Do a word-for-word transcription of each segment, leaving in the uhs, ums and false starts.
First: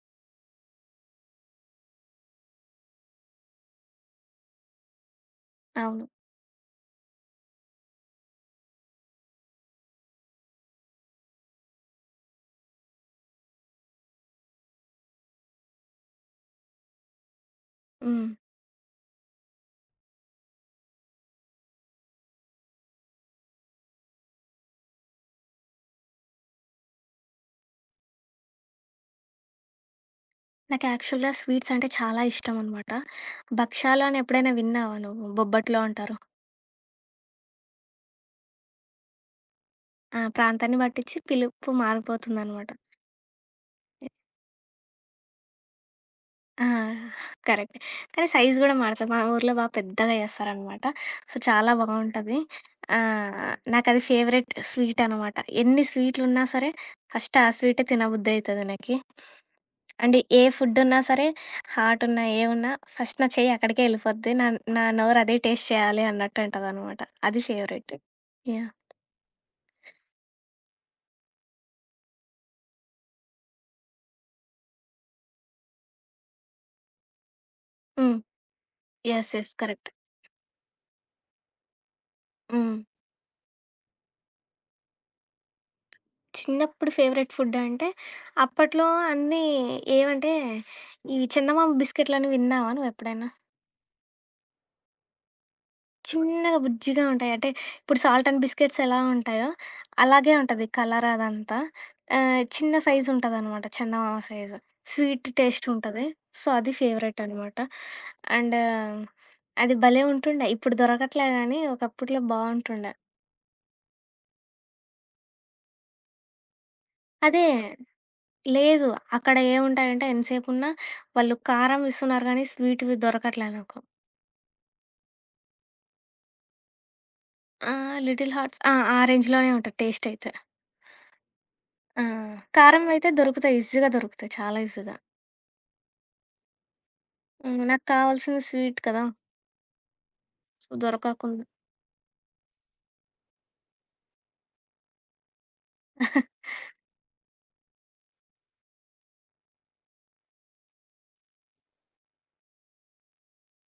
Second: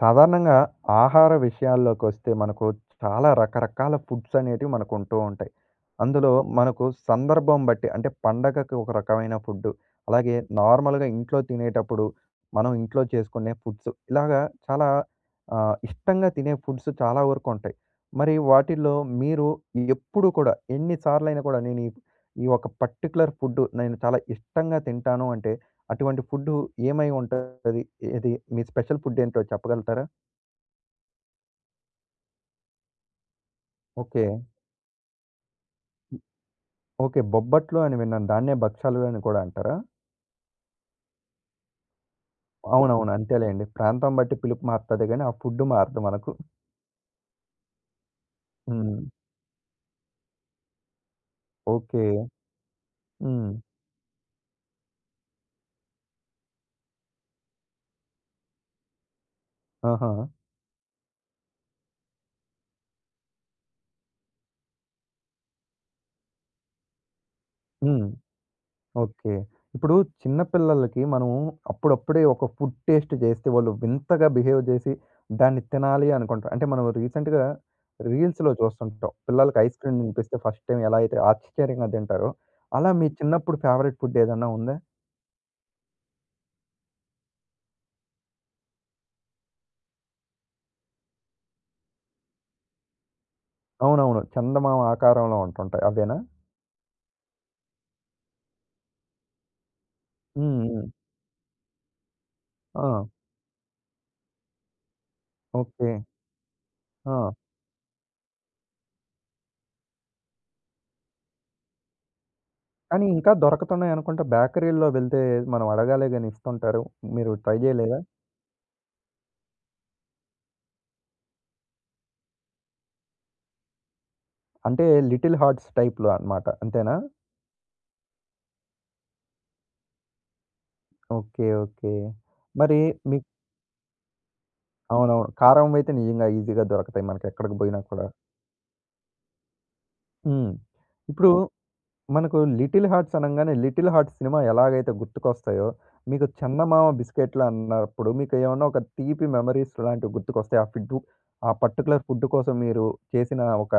సాధారణంగా ఆహార విషయాల్లోకొస్తే మనకు చాలా రకరకాల ఫుడ్స్ అనేటివి మనకు ఉంటూ ఉంటాయి. అవును. అందులో మనకు సందర్భం బట్టి అంటే పండగకి ఒక రకమైన ఫుడ్డు, అలాగే నార్మల్‌గా ఇంట్లో తినేటప్పుడు మనం ఇంట్లో చేసుకునే ఫుడ్స్ ఇలాగా చాలా ఆహ్, ఇష్టంగా తినే ఫుడ్స్ చాలా వరకు ఉంటాయి. హ్మ్. మరి వాటిల్లో మీరు ఎప్పుడు కూడా ఎన్ని సార్లైనా కూడా నేను ఈ ఈ ఒక పర్టిక్యులర్ ఫుడ్డు నేను చాలా ఇష్టంగా తింటాను అంటే అటువంటి ఫుడ్డు ఏమై ఉంటది? ఏది మీ స్పెషల్ ఫుడ్ ఏంటో చెప్పగలుగుతారా? నాకు యాక్చువల్‌గా స్వీట్స్ అంటే చాలా ఇష్టం అనమాట. భక్షాలు అని ఓకే. ఎప్పుడైనా విన్నావా నువ్వు? బొబ్బట్లో అంటారు. ఓకే. బొబ్బట్లు అని విన్నాను. దాన్నే భక్షాలు అని కూడా అంటారా? ఆ! ప్రాంతాన్ని పట్టించి పిలుపు మారిపోతుందనమాట. అవునవును. అంతేలేండి. ప్రాంతం బట్టి పిలుపు మారుతది గానీ, ఆ ఫుడ్ మారదు మనకు. ఆ! కరెక్ట్. కానీ సైజ్ గూడా హ్మ్. మారతది. మా ఊర్లో బా పెద్దగా చేస్తారనమాట. సో, చాలా ఓకే. బావుంటది. ఆహ్, హ్మ్. నాకది ఫేవరెట్ స్వీట్ అనమాట. ఎన్ని స్వీట్లున్నా సరే, ఫస్ట్ ఆ స్వీటే తినబుద్ధయితది నాకి. ఆహా! అంటే ఏ ఫుడ్డున్నా సరే, హాటున్నా, ఏవున్నా ఫస్ట్ నా చెయ్యి అక్కడికే యెళ్ళిపోద్ది. నా నా నోరు అదే టేస్ట్ చేయాలి అన్నట్టంటదనమాట. అది ఫేవరెట్. హ్మ్. యాహ్! ఓకే. ఇప్పుడు చిన్న పిల్లలకి మనం అప్పుడప్పుడే ఒక ఫుడ్ టేస్ట్ చేస్తే వాళ్ళు వింతగా బిహేవ్ చేసి దాన్ని తినాలి అనుకుంటారు. అంటే మనం రీసెంట్‌గా హ్మ్. రీల్స్‌లో చూస్తుంటాం. యెస్. యెస్. పిల్లలకి ఐస్ కరెక్ట్. క్రీమ్ తినిపిస్తే ఫస్ట్ టైమ్ ఎలా అయితే ఆశ్చర్యంగా తింటారో, హ్మ్. అలా మీ చిన్నప్పుడు ఫేవరెట్ ఫుడ్ ఏదన్నా ఉందా? చిన్నప్పుడు ఫేవరెట్ ఫుడ్డంటే, అప్పట్లో అన్నీ ఏవంటే, ఇవి చందమామ బిస్కెట్లని విన్నావా నువ్వెప్పుడైనా? అవునవును. చందమామ ఆకారంలో ఉంటుంటాయి. అవేనా? చిన్నగా బుజ్జిగా ఉంటాయి. అంటే ఇప్పుడు సాల్ట్ అండ్ బిస్కెట్స్ ఎలా ఉంటాయో అలాగే హ్మ్. ఉంటది హ్మ్. కలర్ అదంతా. ఆహ్, చిన్న సైజ్ ఆ! ఉంటదనమాట చందమామ సైజ్. Sweet taste okay. ఉంటది. సో, అది ఫేవరెట్ ఆ! అనమాట. అండ్ అది భలే ఉంటుండే. ఇప్పుడు దొరకట్లే గానీ ఒకప్పుట్లో బావుంటుండే. కానీ ఇంకా దొరకతున్నాయి అనుకుంటా. బేకరీల్లో వెళ్తే మనం అడగాలే గాని ఇస్తుంటారు. మీరు అదే ట్రై చేయలేదా? లేదు. అక్కడ ఏముంటాయంటే ఎంతసేపున్నా వాళ్ళు కారం ఇస్తున్నారు గానీ స్వీట్‌వి దొరకట్లే నాకు. అంటే లిటిల్ హార్ట్స్ టైప్‌లో అన్నమాట. అంతేనా? ఆహ్, లిటిల్ హార్ట్స్ ఆ! ఆ రేంజ్‌లోనే ఉంటది టేస్ట్ అయితే. ఓకే. ఓకే. ఆ! మరి కారం అయితే మీకు దొరుకుతాయి. ఈజీగా దొరుకుతాయి. చాలా ఈజీగా. అవునవును. కారం అయితే నిజంగా ఈజీగా దొరకతాయి మనకెక్కడికి హ్మ్. బోయినా నాకు కూడా. కావాల్సింది స్వీట్ కదా! హ్మ్. సో, ఇప్పుడు దొరకకుండా మనకు 'లిటిల్ హార్ట్స్' అనంగానే 'లిటిల్ హార్ట్స్' సినిమా ఎలాగైతే గుర్తుకొస్తాయో, మీకు 'చందమామ బిస్కెట్లు' అన్నప్పుడు మీకేమన్నా ఒక తీపి మెమోరీస్ లాంటివి గుర్తుకొస్తాయి. ఆ ఫుడ్డు ఆ పర్టిక్యులర్ ఫుడ్ కోసం మీరు చేసిన ఒక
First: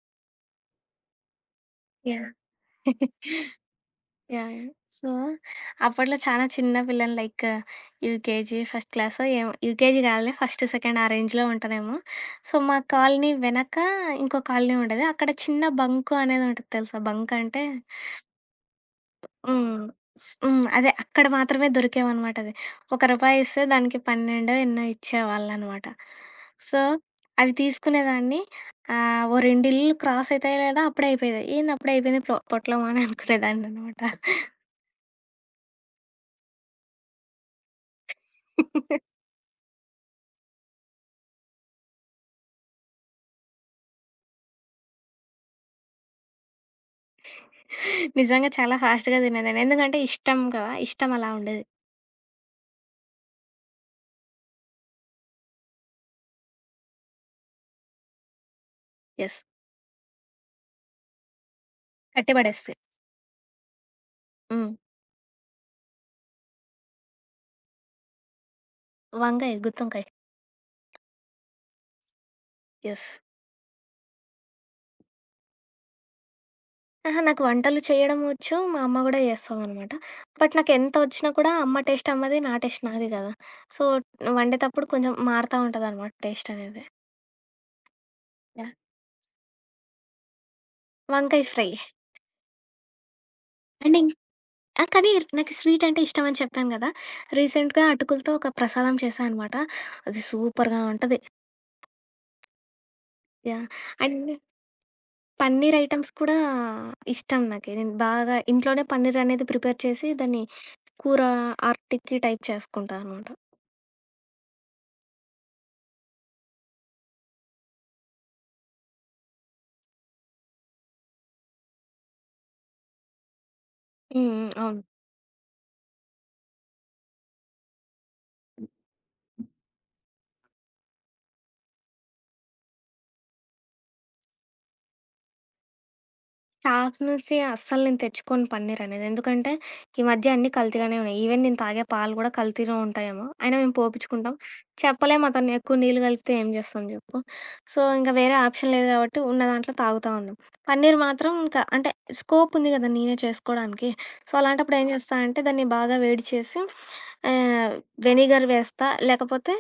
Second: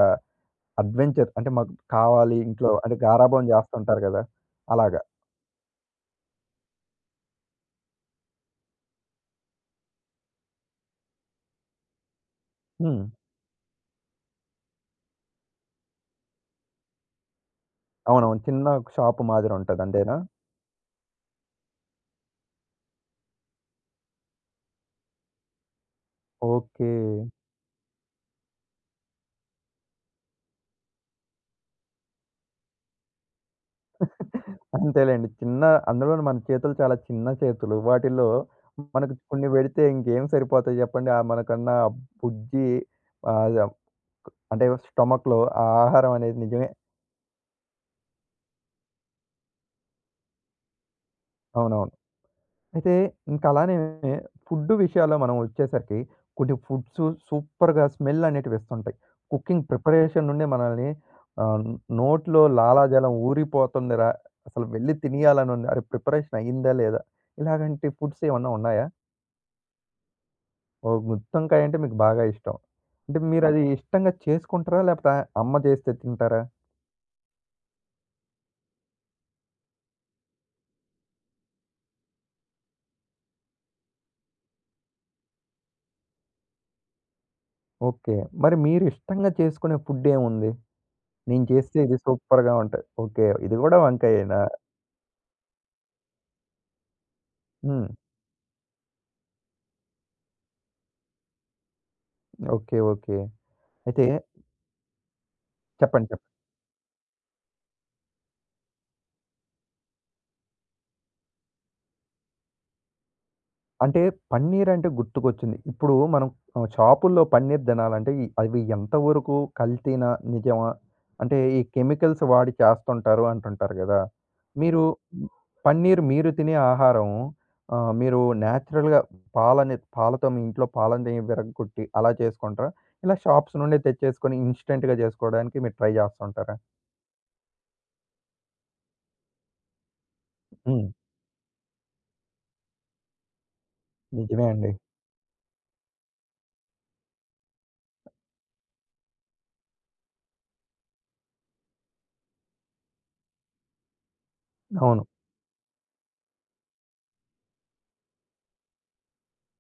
అడ్వెంచర్ అంటే మాకు యాహ్! కావాలి ఇంట్లో అంటే గారాబం జేస్తుంటారు గదా! యాహ్! యాహ్! అలాగా. సో, అప్పట్లో చాలా చిన్న పిల్లని లైక్ యూకేజీ, ఫస్ట్ క్లాసో ఏమో యూకేజీ కాదులే ఫస్ట్, సెకండ్ ఆ రేంజ్‌లో ఉంటానేమో. సో, మా హ్మ్. కాలనీ వెనక ఇంకో కాలనీ ఉండేది. అక్కడ చిన్న బంకు అనేది ఉంటది తెలుసా? బంక్ అంటే అవునవును. చిన్న షాపు హ్మ్. మాదిరుంటది అంతేనా? స్ హ్మ్. అదే అక్కడ మాత్రమే దొరికేవనమాట అవి. రూ. ఒకటి ఇస్తే దానికి పన్నెండు ఎన్నో ఇచ్చేవాళ్ళనమాట. So, okay. అవి తీసుకునేదాన్ని. ఆహ్, ఓ రెండు ఇల్లులు క్రాస్ అయితాయో లేదో అప్పుడే అయిపోయేది. ఏంది అప్పుడే అయిపోయింది పొ పొట్లం అని అనుకునేదాన్ననమాట. అంతేలెండి. చిన్న అందులోను మన చేతులు చాలా చిన్న చేతులు. వాటిల్లో మనకు కొన్ని పెడితే ఇంకేం సరిపోతాయి జెప్పండి. ఆ మనకన్నా ఆ బుజ్జి ఆహ్, య అంటే స్టొమక్‌లో ఆ ఆహారం అనేది నిజమే. నిజంగా చాలా ఫాస్ట్‌గా తినేదాన్ని. ఎందుకంటే ఇష్టం కదా! ఇష్టం అలా ఉండేది. అవునవును. అయితే ఇంకా అలానే ఫుడ్ విషయాల్లో మనం వచ్చేసరికి కొన్ని ఫుడ్స్ సూపర్‌గా స్మెల్ అనేటివి ఇస్తుంటాయి. యెస్. కుకింగ్ ప్రిపరేషన్ నుండే మనల్ని ఆహ్, కట్టి నోట్లో పడేస్తి. లాలాజలం ఊరిపోతుందిరా! అసలు హ్మ్. వెళ్లి తినేయాలని ఉంది. అరే! ప్రిపరేషన్ అయిందా లేదా? ఇలాగంటి ఫుడ్స్ ఏమన్నా ఉన్నాయా? వంకాయ, గుత్తొంకాయ. ఓహ్! గుత్తొంకాయ అంటే మీకు బాగా ఇష్టం. యెస్. అంటే మీరది ఇష్టంగా చేసుకుంటారా? లేపోతే అమ్మ చేస్తే తింటారా? అహా! నాకు వంటలు చేయడం వచ్చు. మా అమ్మ గూడా చేస్తదనమాట. బట్ నాకెంత వచ్చినా కూడా అమ్మ టేస్ట్ అమ్మది, నా టేస్ట్ నాది గదా! సో, వండేటప్పుడు కొంచెం మారుతా ఉంటదనమాట టేస్ట్ అనేది. ఓకే. మరి యాహ్! మీరు ఇష్టంగా చేసుకునే ఫుడ్ ఏముంది? వంకాయ నేను ఫ్రై. చేస్తే ఇది సూపర్‌గా ఉంటది. ఓకే. ఇది గూడా అండ్ ఇం వంకాయేనా? ఆ! కానీ నాకు స్వీట్ అంటే ఇష్టం అని చెప్పాను గదా! రీసెంట్‌గా హ్మ్. అటుకులతో ఒక ప్రసాదం చేశా అనమాట. అది సూపర్‌గా ఉంటది. ఓకే. ఓకే. యాహ్! అయితే అండ్ చెప్పండి. పన్నీర్ ఐటెమ్స్ చెప్పండి. కూడా ఇష్టం నాకి. నేను బాగా ఇంట్లోనే పన్నీర్ అనేది ప్రిపేర్ చేసి దాన్ని కూర ఆర్టికి టైప్ చేసుకుంటా అనమాట. అంటే పన్నీరంటే గుర్తుకొచ్చింది. ఇప్పుడు మనం ఆహ్, షాపుల్లో పన్నీర్ తినాలంటే ఈ అవి ఎంతవరకు కల్తీనా? నిజమా? అంటే ఈ కెమికల్స్ వాడి చేస్తుంటారు అంటుంటారు గదా! హ్మ్. హ్మ్. అవును. మీరు పన్నీర్ మీరు తినే ఆహారం ఆహ్, మీరు న్యాచురల్‌గా పాలని పాలతో మీ ఇంట్లో పాలని విరగ్గొట్టి అలా చేసుకుంటారా? ఇలా షాప్స్ నుండే తెచ్చేసుకొని ఇన్‌స్టంట్‌గా చేసుకోవడానికి మీరు ట్రై చేస్తుంటారా? షాప్ నుంచి అస్సలు నేను తెచ్చుకోను పన్నీరనేది. ఎందుకంటే, ఈ మధ్య అన్నీ హ్మ్. కల్తీగానే ఉన్నాయి. ఈవెన్ నేను తాగే పాలు గూడా కల్తీనే ఉంటాయేమో! అయినా మేము పోపిచ్చుకుంటాం. నిజమే అండి. చెప్పలేం అతన్ని ఎక్కువ నీళ్ళు కలిపితే ఏం చేస్తాం జెప్పు. సో, ఇంక వేరే ఆప్షన్ లేదు గాబట్టి ఉన్న దాంట్లో తాగుతా ఉన్నాం. పన్నీర్ మాత్రం ఇంక అంటే స్కోప్ ఉంది గదా! నేనే చేసుకోడానికి. సో, అలాంటప్పుడు ఏం అవును. చేస్తా అంటే, దాన్ని బాగా వేడి చేసి ఆహ్, వెనిగర్ వేస్తా, లేకపోతే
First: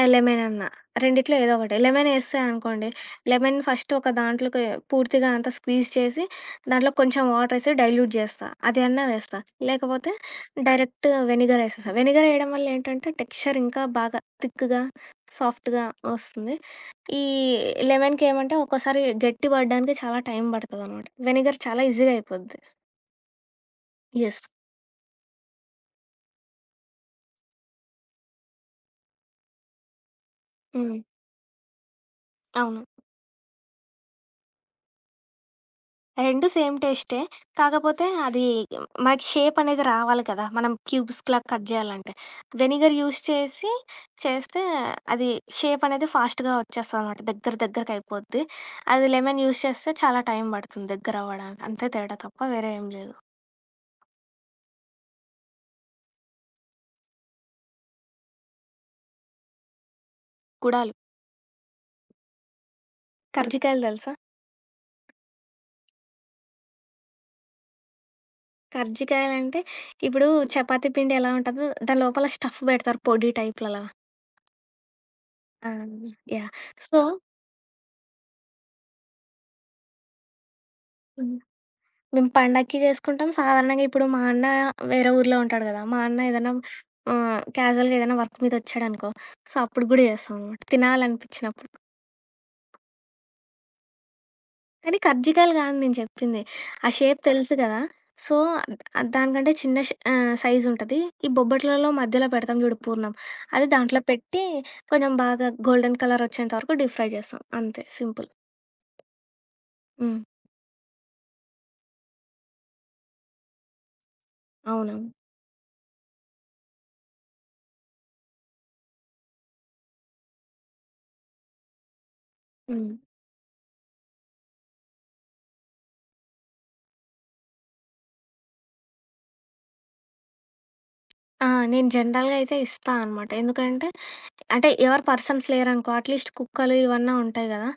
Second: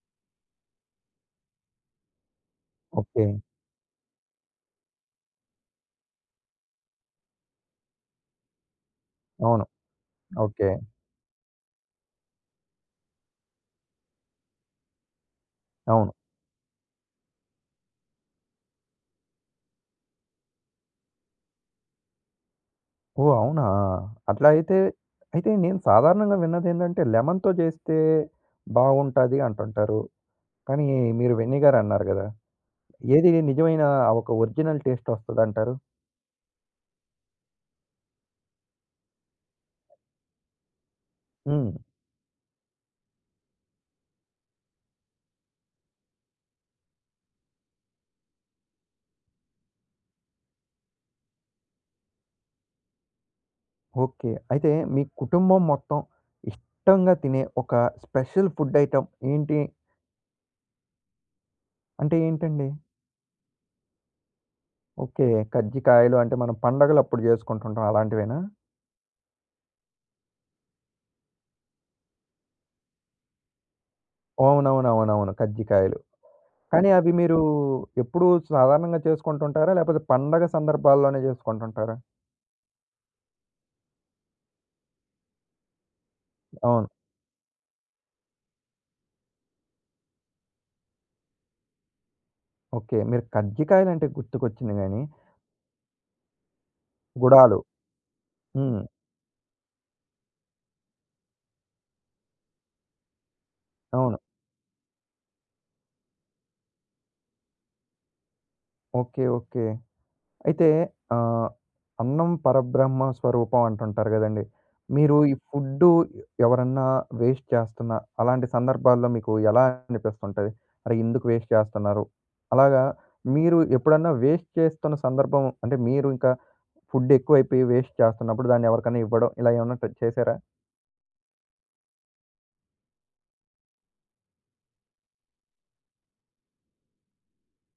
ఆహ్, లెమనన్నా. రెండిట్లో ఏదో ఒకటి. లెమనేసానుకోండి, ఓకే. లెమన్ ఫస్ట్ ఒక దాంట్లోకి పూర్తిగా అంతా స్క్వీజ్ చేసి దాంట్లో కొంచెం వాటరేసి డైల్యూట్ చేస్తా. అది అన్నా వేస్తా. అవును. లేకపోతే ఓకే. డైరెక్ట్ వెనిగర్ ఏసేస్తా. వెనిగర్ ఏయడం వల్ల ఏంటంటే, టెక్స్చర్ ఇంకా బాగా థిక్‌గా, సాఫ్ట్‌గా అవును. వస్తుంది. ఈ లెమన్‌కేమంటే ఒక్కోసారి గట్టి పడడానికి చాలా టైం పడతదనమాట. వెనిగర్ చాలా ఈజీగా అయిపోద్ది. ఓహ్! అవునా? యెస్. అట్లా అయితే అయితే నేను సాధారణంగా విన్నదేంటంటే, లెమన్‌తో చేస్తే బావుంటది అంటుంటారు. కానీ హ్మ్. మీరు వెనిగర్ అన్నారు గదా! అవును. ఏది నిజమైన ఆ ఒక ఒరిజినల్ టేస్ట్ ఒస్తదంటారు? రెండు సేమ్ టేస్టే. కాకపోతే అది మనకి షేప్ అనేది రావాలి కదా! మనం క్యూబ్స్‌లా కట్ హ్మ్. జేయాలంటే. వెనిగర్ యూజ్ చేసి చేస్తే అది షేప్ అనేది ఫాస్ట్‌గా వచ్చేస్తదనమాట. దగ్గర దగ్గరకయిపోద్ది. అది లెమన్ యూజ్ చేస్తే చాలా టైం పడుతుంది దగ్గరవ్వడానికి. అంతే తేడా తప్ప వేరే ఏం లేదు. ఓకే. అయితే మీ కుటుంబం మొత్తం ఇష్టంగా తినే ఒక స్పెషల్ ఫుడ్ ఐటెమ్ ఏంటి? గుడాలు. అంటే ఏంటండి? కర్జికాయలు తెలుసా? ఓకే. కజ్జికాయలు అంటే మనం పండగలప్పుడు జేసుకుంటుంటాం అలాంటివేనా? కర్జికాయలంటే ఇప్పుడు చపాతీ పిండి ఎలా ఉంటదో దాని లోపల స్టఫ్ బెడతారు పొడి టైప్‌లలా. అవునవునవునవును. ఆ! కజ్జికాయలు. యాహ్! కానీ సో, అవి మీరు ఎప్పుడూ సాధారణంగా చేసుకుంటుంటారా? లేపోతే పండగ సందర్భాల్లోనే చేసుకుంటుంటారా? మేము పండక్కి చేసుకుంటాం. సాధారణంగా ఇప్పుడు మా అన్న వేరే ఊర్లో ఉంటాడు గదా! మా అన్న ఏదైనా అవును. ఆహ్, క్యాజువల్‌గా ఏదైనా వర్క్ మీద వచ్చాడనుకో, సో, అప్పుడు గూడా చేస్తామనమాట. తినాలనిపించినప్పుడు. ఓకే. మీరు కజ్జికాయలంటే గుర్తుకొచ్చింది కానీ గానీ, కర్జికాయలు గాదు నేను చెప్పింది. ఆ షేప్ తెలుసు గుడాలు గదా! సో, హ్మ్. ఆహ్, దానికంటే చిన్న షే ఆహ్, సైజ్ ఉంటది. ఈ బొబ్బట్లలో మధ్యలో పెడతాం జూడు పూర్ణం. అది దాంట్లో అవును. పెట్టి కొంచెం బాగా గోల్డెన్ కలర్ వచ్చేంత వరకు డీప్ ఫ్రై చేస్తాం. అంతే సింపుల్. ఓకే. ఓకే. హ్మ్. అయితే ఆహ్, అన్నం పరబ్రహ్మ స్వరూపం అంటుంటారు గదండీ! అవునవును. మీరు ఈ ఫుడ్డు ఎవరన్నా వేస్ట్ చేస్తున్నా, అలాంటి సందర్భాల్లో మీకు ఎలా అనిపిస్తుంటది? అరే! ఎందుకు వేస్ట్ చేస్తున్నారు? అలాగా హ్మ్. మీరు ఎప్పుడన్నా వేస్ట్ చేస్తున్న సందర్భం అంటే మీరు ఇంకా ఫుడ్ ఎక్కువైపోయి వేస్ట్ చేస్తున్నప్పుడు దాన్ని ఎవరికన్నా ఇవ్వడం ఇలా ఏమన్నా ట చేసారా? ఆ! నేను జనరల్‌గా అయితే ఇస్తా అనమాట. ఎందుకంటే అంటే ఎవరు పర్సన్స్ లేరనుకో, అట్‌లీస్ట్ కుక్కలు ఇవన్నా ఉంటాయి గదా!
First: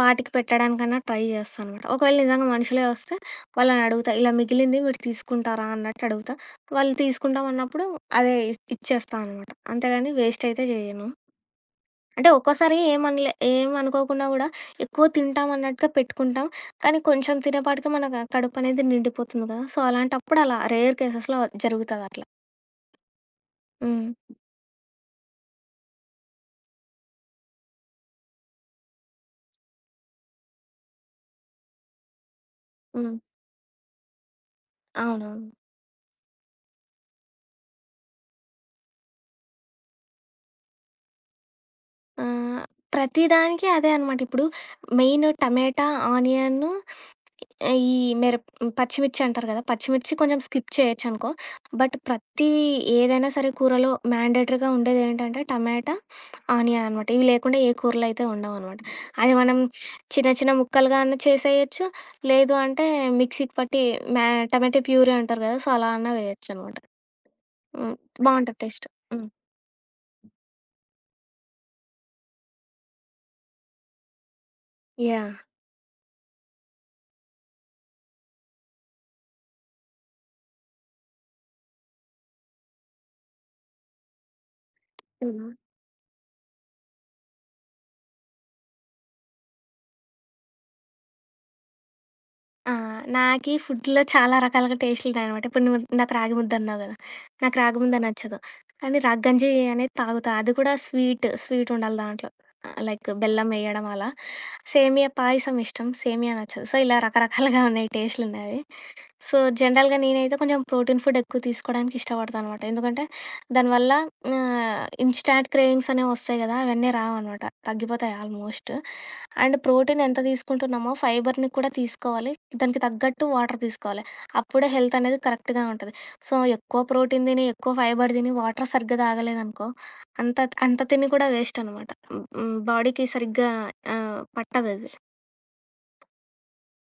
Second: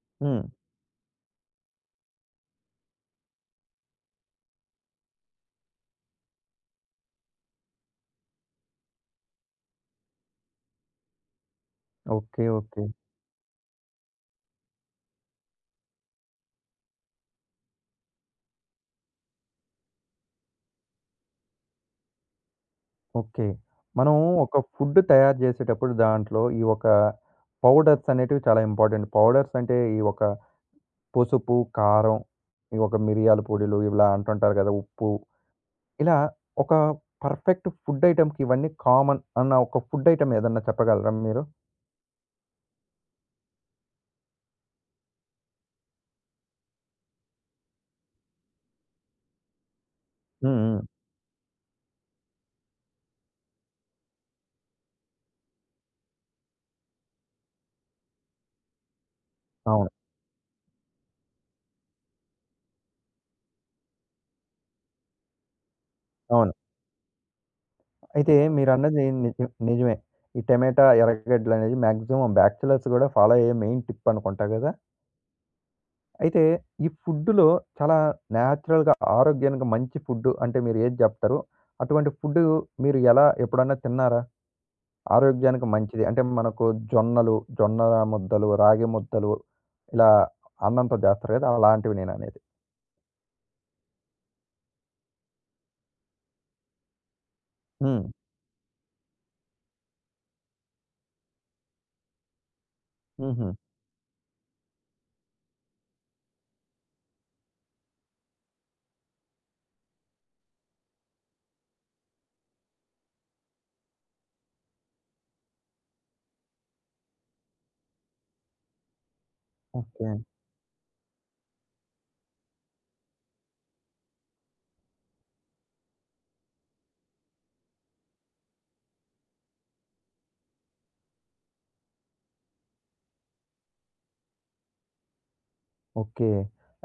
వాటికి హ్మ్. పెట్టడానికన్నా ట్రై చేస్తానమాట. ఒకవేళ నిజంగా మనుషులే వస్తే వాళ్ళనడుగుతా, ఇలా మిగిలింది మీరు తీసుకుంటారా అన్నట్టు అడుగుతా. వాళ్ళు తీసుకుంటాం అన్నప్పుడు అదే ఇస్ ఇచ్చేస్తా అనమాట. అంతేగాని వేస్ట్ అయితే జేయను. అంటే ఓకే. ఒక్కోసారి ఓకే. ఏమనలే ఏమనుకోకుండా గూడా ఎక్కువ తింటాం అన్నట్టుగా పెట్టుకుంటాం. కానీ కొంచెం తినేపాటికి మనకు కడుపనేది నిండిపోతుంది గదా! సో, అలాంటప్పుడు అలా రేర్ కేసెస్‌లో జరుగుతదట్లా. ఓకే. హ్మ్. మనం ఒక ఫుడ్ తయారు చేసేటప్పుడు దాంట్లో ఈ ఒక పౌడర్స్ అనేటివి చాలా ఇంపార్టెంట్. పౌడర్స్ అంటే ఈ ఒక పసుపు, కారం, ఈ ఒక హ్మ్. మిరియాల పొడిలు ఇలా అంటుంటారు కదా! ఉప్పు. అవునవును. ఇలా ఒక పర్ఫెక్ట్ ఫుడ్ ఐటెమ్‌కి ఇవన్నీ కామన్ అన్న ఒక ఫుడ్ ఐటెమ్ ఏదన్నా చెప్పగలరా మీరు? ఆ! ప్రతి దానికి అదే అనమాట. ఇప్పుడు మెయిన్ టమాటా, ఆనియను ఈ మిరప్ పచ్చిమిర్చి అంటారు కదా! పచ్చిమిర్చి కొంచెం హ్మ్. స్కిప్ హ్మ్. చేయొచ్చనుకో. బట్ ప్రతి ఏదైనా సరే కూరలో మ్యాండేటరీగా ఉండేదేంటంటే టమాటా, ఆనియన్ అనమాట. ఇవి లేకుండా ఏ కూరలు అయితే ఉండవనమాట. అది మనం అవును. చిన్న చిన్న ముక్కలుగా అన్నా చేసేయొచ్చు. లేదు అంటే మిక్సీకి పట్టి మ్యా టమాటా ప్యూరీ అంటారు కదా! సో, అలా అన్నా అవును. వేయొచ్చనమాట. హ్మ్. అయితే బావుంటది టేస్ట్. మీరన్నది హ్మ్. నిజం నిజమే. ఈ టమాటా, ఎర్రగడ్డలనేది మాక్సిమం బ్యాచిలర్స్ గూడా ఫాలో అయ్యే మెయిన్ టిప్ అనుకుంటా గదా! యాహ్! అయితే ఈ ఫుడ్‌లో చాలా న్యాచురల్‌గా, ఆరోగ్యానికి మంచి ఫుడ్డు అంటే మీరు ఏది జెప్తారు? అటువంటి ఫుడ్డు మీరు ఎలా ఎప్పుడన్నా తిన్నారా? హ్మ్. ఆరోగ్యానికి మంచిది అంటే మనకు జొన్నలు, జొన్న ముద్దలు, రాగి ముద్దలు ఇలా అన్నంతో జేస్తారు గదా! అలాంటివి నేననేది. ఆ! నాకీ ఫుడ్‌లో చాలా రకాలుగా టేస్ట్లున్నాయనమాట. ఇప్పుడు నువ్వు ఇందాక రాగి ముద్దన్నావు గదా! నాకు రాగి ముద్ద హ్మ్. నచ్చదు. కానీ రాగి గంజి అనేది తాగుతా. అది కూడా స్వీట్, స్వీట్ ఉండాలి దాంట్లో. ఆహ్, లైక్ బెల్లం హుహు. ఎయడం అలా. సేమియా పాయసం ఇష్టం. సేమియా నచ్చదు. సో, ఇలా రకరకాలుగా ఉన్నాయి టేస్ట్‌లున్నాయి. సో, జనరల్‌గా నేనైతే కొంచెం ప్రోటీన్ ఫుడ్ ఎక్కువ తీసుకోవడానికి ఇష్టపడతాననమాట. ఎందుకంటే దానివల్ల ఆహ్, ఇన్‌స్టాంట్ క్రేవింగ్స్ అనేవొస్తాయి గదా! అవన్నీ రావనమాట. తగ్గిపోతాయి ఆల్మోస్ట్. And protein okay. ఎంత తీసుకుంటున్నామో, ఫైబర్‌ని కూడా తీసుకోవాలి. దానికి తగ్గట్టు వాటర్ తీసుకోవాలి. అప్పుడే హెల్త్ అనేది కరెక్ట్‌గా ఉంటది. సో, ఎక్కువ ప్రోటీన్ తిని, ఎక్కువ ఫైబర్ తిని, వాటర్ సరిగ్గా తాగలేదనుకో, అంత అంత తిని కూడా వేస్ట్ అనమాట. హ్మ్. బాడీకి సరిగ్గా ఆహ్, పట్టదది. ఓకే.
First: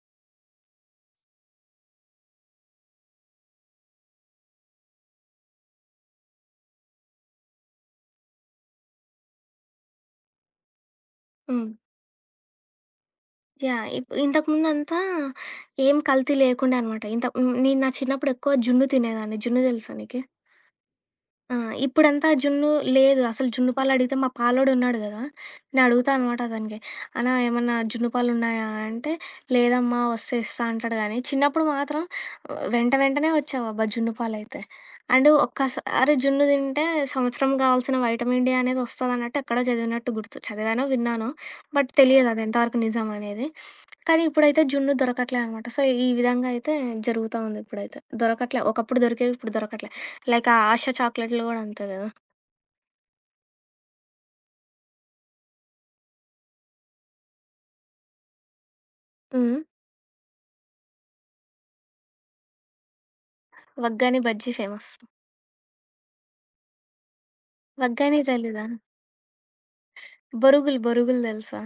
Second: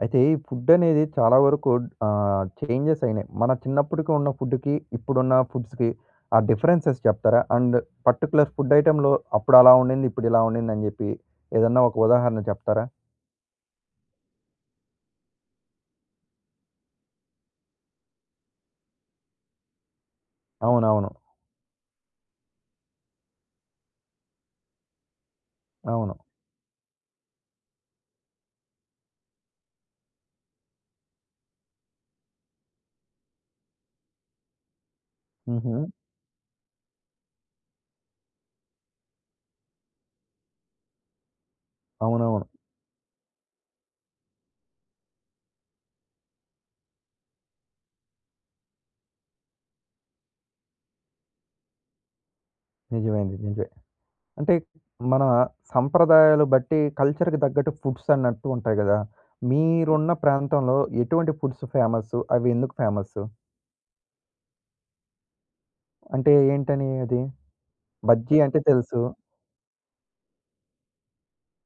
అయితే ఈ ఫుడ్డనేది చాలా వరకు ఆహ్, చేంజెస్ అయినాయి. మన చిన్నప్పటికి ఉన్న ఫుడ్‌కి, ఇప్పుడున్న ఫుడ్స్‌కి ఆ డిఫరెన్సెస్ చెప్తారా? అండ్ పర్టిక్యులర్ ఫుడ్ ఐటెమ్‌లో అప్పుడు అలా ఉండింది, ఇప్పుడు ఇలా ఉండిందని జెప్పి హ్మ్. ఏదన్నా ఒక ఉదాహరణ చెప్తారా? యాహ్! ఇప్ ఇంతకుముందంతా ఏం కల్తీ లేకుండే అనమాట. ఇంత హ్మ్. నేను నా చిన్నప్పుడు ఎక్కువ జున్ను తినేదాన్ని. జున్ను తెలుసా నీకి? అవునవును. ఆ! ఇప్పుడంతా జున్ను లేదు. అసలు జున్ను పాలడిగితే మా పాలోడున్నాడు గదా! నేనడుగుతా అవును. అనమాట అతనికి. అన్నా ఏమన్నా జున్ను పాలున్నాయా అంటే, లేదమ్మా వస్తే ఇస్తా అంటాడు గానీ, చిన్నప్పుడు మాత్రం ఆ, వెంట వెంటనే వచ్చేవబ్బా జున్ను పాలైతే. అండ్ హుహు. ఒక్కసారి జున్ను తింటే సంవత్సరం గావాల్సిన వైటమిన్ డి అనేది వస్తదన్నట్టు ఎక్కడో చదివినట్టు గుర్తు. చదివానో, విన్నానో బట్ తెలియదది అవునవును. ఎంతవరకు నిజమనేది. కానీ ఇప్పుడైతే జున్ను దొరకట్లే అనమాట. సో, ఈ విధంగా అయితే జరుగుతా ఉంది ఇప్పుడైతే. దొరకట్లే. ఒకప్పుడు దొరికేవి ఇప్పుడు దొరకట్లే. లైక్ ఆ 'ఆశ' చాక్లెట్‌లు గూడా అంతే గదా! నిజమే అండి. నిజమే. అంటే మన సంప్రదాయాలు బట్టి కల్చర్‌కి తగ్గట్టు ఫుడ్స్ అన్నట్టు ఉంటాయి గదా! హ్మ్. మీరున్న ప్రాంతంలో ఎటువంటి ఫుడ్స్ ఫేమస్సు? అవి ఎందుకు ఫేమస్సు? 'వగ్గాని బజ్జీ' ఫేమస్. అంటే ఏంటని అది? 'వగ్గాని' బజ్జీ అంటే తెలీదా? తెలుసు. బొరుగులు, బొరుగులు తెలుసా?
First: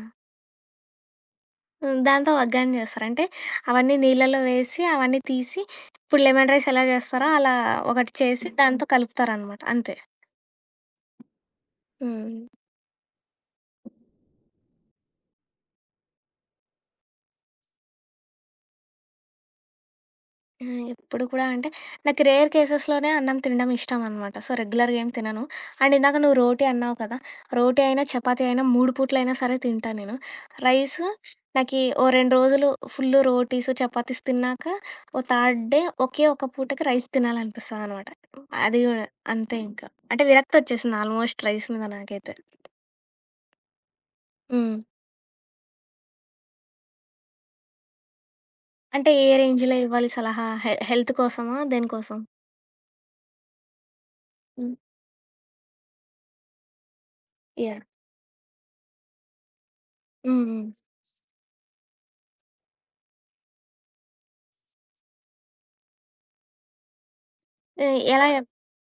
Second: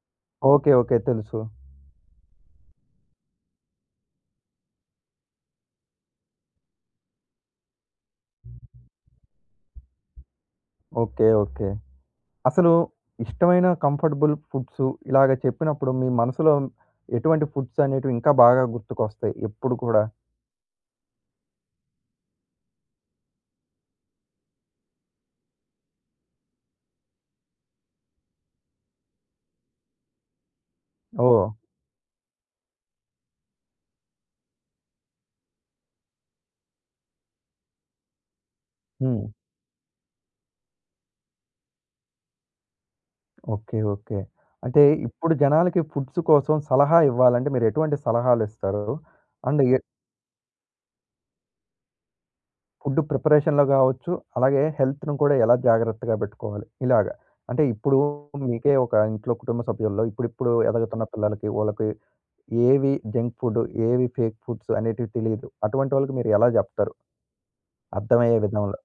ఓకే. ఓకే. తెలుసు. హ్మ్. దాంతో వగ్గాని జేస్తారు. అంటే అవన్నీ నీళ్ళలో వేసి, అవన్నీ తీసి ఇప్పుడు లెమన్ రైస్ ఎలా జేస్తారో అలా ఒకటి చేసి దాంతో కలుపుతారనమాట. అంతే. ఓకే. ఓకే. హ్మ్. అసలు ఇష్టమైన కంఫర్టబుల్ ఫుడ్సు ఇలాగ చెప్పినప్పుడు మీ మనసులో ఎటువంటి ఫుడ్స్ అనేటివి ఇంకా బాగా గుర్తుకొస్తాయి ఎప్పుడు కూడా? ఆ! ఎప్పుడు కూడా అంటే, నాకు రేర్ కేసెస్‌లోనే అన్నం తినడం ఇష్టం అనమాట. సో, రెగ్యులర్‌గా ఏం తినను. అండ్ ఇందాక నువ్వు రోటీ అన్నావు కదా! రోటీ అయినా, చపాతీ అయినా మూడు పూట్లైనా సరే తింటా నేను. Rice oh! నాకీ ఓ రెండు రోజులు ఫుల్ రోటీస్, చపాతీస్ తిన్నాక, ఓ థర్డ్ డే ఒకే ఒక పూటకి రైస్ తినాలనిపిస్తదనమాట. అది గూడా హ్మ్. అంతే ఇంకా. అంటే విరక్తొచ్చేసింది ఆల్మోస్ట్ రైస్ మీద నాకైతే. ఓకే. ఓకే. హ్మ్. అంటే ఇప్పుడు జనాలకి ఫుడ్స్ కోసం సలహా ఇవ్వాలంటే మీరు ఎటువంటి సలహాలిస్తారు? అంటే ఏ అండ్ రేంజ్‌లో ఎ ఇవ్వాలి సలహా? హె హెల్త్ కోసమా? దేనికోసం? ఫుడ్ ప్రిపరేషన్‌లో గావచ్చు, అలాగే హ్మ్. హెల్త్‌ను కూడా ఎలా జాగ్రత్తగా పెట్టుకోవాలి? ఇలాగ. అంటే యాహ్! ఇప్పుడు మీకే ఒక ఇంట్లో కుటుంబ సభ్యుల్లో హ్మ్. ఇప్పుడిప్పుడు హ్మ్. ఎదుగుతున్న పిల్లలకి, వాళ్ళకి ఏవి జంక్ ఫుడ్, ఏవి ఫేక్ ఫుడ్స్ అనేటివి తెలీదు. అటువంటి వాళ్ళకి మీరు ఎలా జెప్తారు? ఎ ఎలా అర్థమయ్యే విధంలో.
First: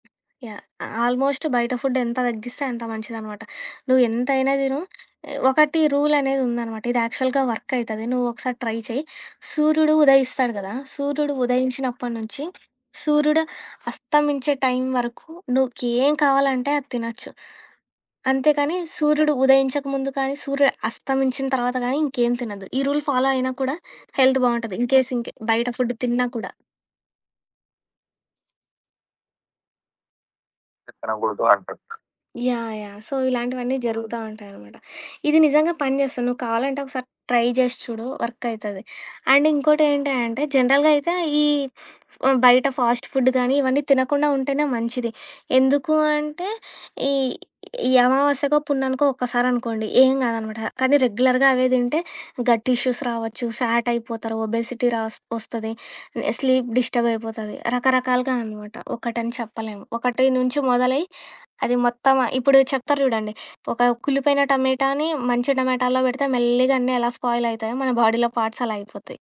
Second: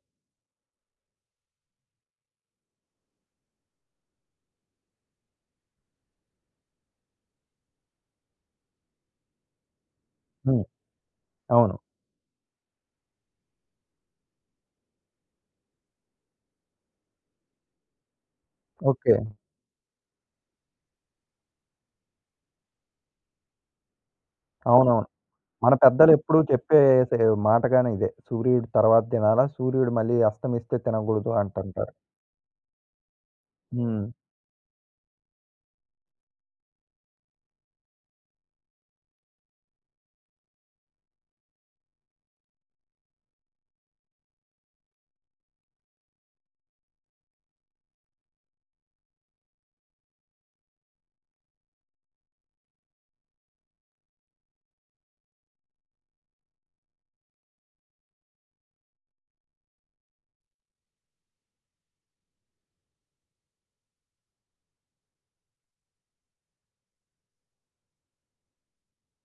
యాహ్! ఆల్మోస్ట్ బయట ఫుడ్ ఎంత తగ్గిస్తే అంత మంచిదనమాట. నువ్వు ఎంతైనా తిను. ఏ, ఒకటి రూల్ అనేది ఉందనమాట. ఇది యాక్చువల్‌గా వర్క్ అయితది. నువ్వు ఒకసారి ట్రై చెయి. సూర్యుడు ఉదయిస్తాడు హ్మ్. కదా! సూర్యుడు అవును. ఉదయించినప్పటి నుంచి సూర్యుడు అస్తమించే టైం వరకు నీకేం కావాలంటే అది తినొచ్చు. అంతేకాని ఓకే. సూర్యుడు ఉదయించక ముందు కానీ, సూర్యుడు అస్తమించిన తర్వాత కానీ ఇంకేం తినొద్దు. ఈ రూల్ ఫాలో అయినా కూడా హెల్త్ బావుంటది. అవునవును. ఇన్‌కేస్ ఇంకే బయట మన ఫుడ్ తిన్నా పెద్దలెప్పుడూ కూడా. చెప్పేసే మాటగానే ఇదే. సూర్యుడు తర్వాత తినాలా, సూర్యుడు మళ్ళీ అస్తమిస్తే తినగూడదు తినకూడదు అంటారు. అంటుంటారు. యాహ్! యాహ్! సో, ఇలాంటివన్నీ అవును. హ్మ్. జరుగుతా ఉంటాయనమాట. ఇది నిజంగా పని చేస్తది. నువ్వు కావాలంటే ఒకసారి ట్రై చేసి చూడు వర్క్ అయితది. అండ్ ఇంకోటి ఏంటి అంటే జనరల్‌గా అయితే ఈ ఆహ్, బయట ఫాస్ట్ ఫుడ్ గానీ, ఇవన్నీ తినకుండా ఉంటేనే మంచిది. ఎందుకు అంటే ఈ ఈ అమావాస్యకో, పుణ్యానికో ఒక్కసారి అనుకోండి ఏం కాదనమాట. కానీ రెగ్యులర్‌గా అవే తింటే గట్ ఇష్యూస్ రావచ్చు, ఫ్యాట్ అయిపోతారు, ఒబేసిటీ రాస్ వస్తది, స్లీప్ డిస్టర్బ్ అయిపోతది. రకరకాలుగా అనమాట. ఒకటని చెప్పలేము. ఒకటి నుంచి మొదలై అది మొత్తం ఇప్పుడు చెప్తారు చూడండి. ఒక కుళ్ళిపోయిన టమాటాని మంచి టమాటాలో పెడితే మెల్లిగా అన్నీ ఎలా స్పాయిల్ అయితాయో మన బాడీలో పార్ట్స్ అలా అయిపోతాయి.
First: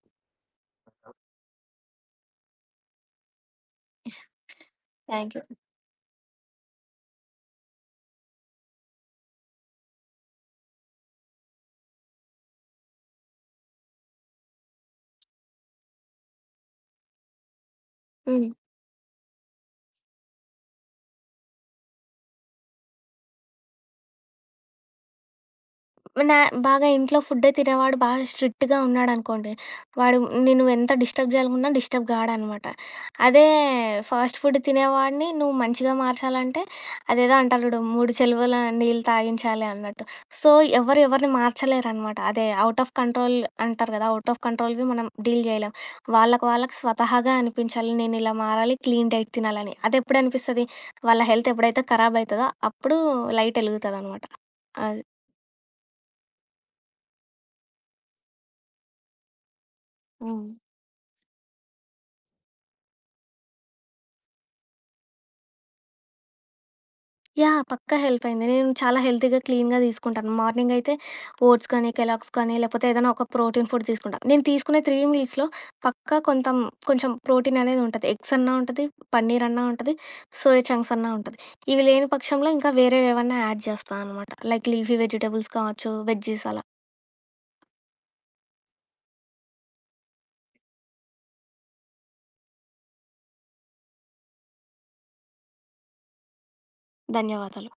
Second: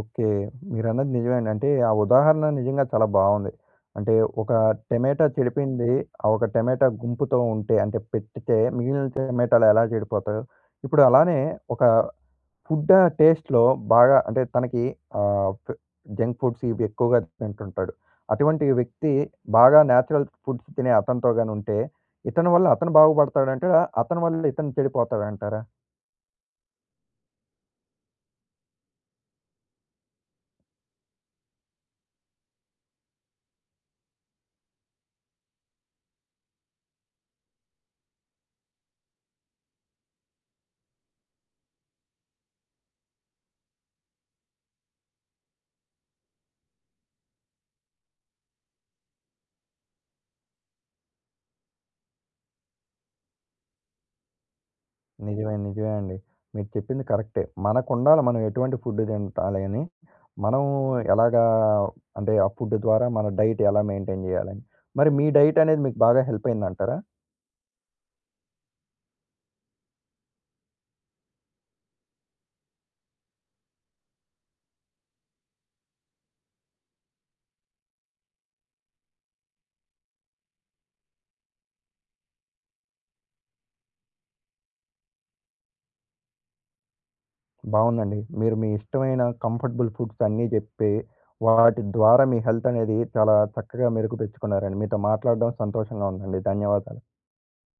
ఓకే. మీరన్నది నిజమేనండి. అంటే ఆ ఉదాహరణ నిజంగా చాలా బావుంది. అంటే ఒక టమాటా థాంక్ యూ. చెడిపోయింది. ఆ ఒక టమాటా గుంపుతో ఉంటే అంటే పెట్టితే మిగిలిన టమాటాలు ఎలా చెడిపోతాయో, ఇప్పుడు అలానే ఒక ఫుడ్ ఆ టేస్ట్‌లో బాగా అంటే తనకి ఆహ్, ఫ్ జంక్ ఫుడ్స్ ఇవి ఎక్కువగా తింటుంటాడు. హ్మ్. అటువంటి వ్యక్తి బాగా నేచురల్ ఫుడ్స్ తినే అతనితో గాని ఉంటే, ఇతని వల్ల అతను బాగుపడతాడంటారా? అతని వల్ల ఇతను చెడిపోతాడంటారా? నా బాగా ఇంట్లో ఫుడ్డే తినేవాడు బాగా స్ట్రిక్ట్‌గా ఉన్నాడనుకోండి. వాడు నిన్ను ఎంత డిస్టర్బ్ చేయాలనుకున్నా డిస్టర్బ్ కాడనమాట. అదే ఫాస్ట్ ఫుడ్ తినేవాడిని నువ్వు మంచిగా మార్చాలంటే అదేదో అంటారు చూడు మూడు చెలువల నీళ్ళు తాగించాలి అన్నట్టు. సో, ఎవరు ఎవరిని మార్చలేరనమాట. అదే ఔట్ ఆఫ్ కంట్రోల్ అంటారు కదా! ఔట్ ఆఫ్ కంట్రోల్‌వి మనం డీల్ చేయలేం. వాళ్ళకి వాళ్ళకి స్వతహాగా అనిపించాలి. నేనిలా మారాలి. క్లీన్ డైట్ తినాలని. అదెప్పుడనిపిస్తది? వాళ్ళ హెల్త్ ఎప్పుడైతే ఖరాబ్ అయితదో అప్పుడు లైట్ ఎలుగుతదనమాట. అది. నిజమే. నిజమే అండి. మీరు చెప్పింది కరెక్టే. మనకుండాల మనం ఎటువంటి ఫుడ్ తింటాలి అని, హ్మ్. మనం ఎలాగా అంటే ఆ ఫుడ్ ద్వారా మన డైట్ ఎలా మెయింటైన్ చేయాలని. మరి మీ డైట్ అనేది మీకు బాగా హెల్ప్ అయిందంటారా? యాహ్! పక్కా హెల్ప్ అయింది. నేను చాలా హెల్తీగా, క్లీన్‌గా తీసుకుంటాను. మార్నింగ్ అయితే ఓట్స్ కానీ, కెలాగ్స్ కానీ, లేకపోతే ఏదైనా ఒక ప్రోటీన్ ఫుడ్ తీసుకుంటా. నేను తీసుకునే మూడు మీల్స్‌లో పక్కా కొంతం కొంచెం ప్రోటీన్ అనేది ఉంటది. ఎగ్స్ అన్నా ఉంటది, పన్నీర్ అన్నా ఉంటది, సోయా చంక్స్ అన్నా ఉంటది. ఇవి లేని పక్షంలో ఇంకా వేరేవేవన్నా యాడ్ చేస్తా అనమాట. లైక్ లీఫీ వెజిటబుల్స్ కావచ్చు, వెజ్జీస్ అలా. బావుందండి. మీరు మీ ఇష్టమైన కంఫర్టబుల్ ఫుడ్స్ అన్నీ జెప్పి, వాటి ద్వారా మీ హెల్త్ అనేది చాలా చక్కగా మెరుగుపెచ్చుకున్నారండి. మీతో మాట్లాడడం సంతోషంగా ఉందండి. ధన్యవాదాలు. ధన్యవాదాలు.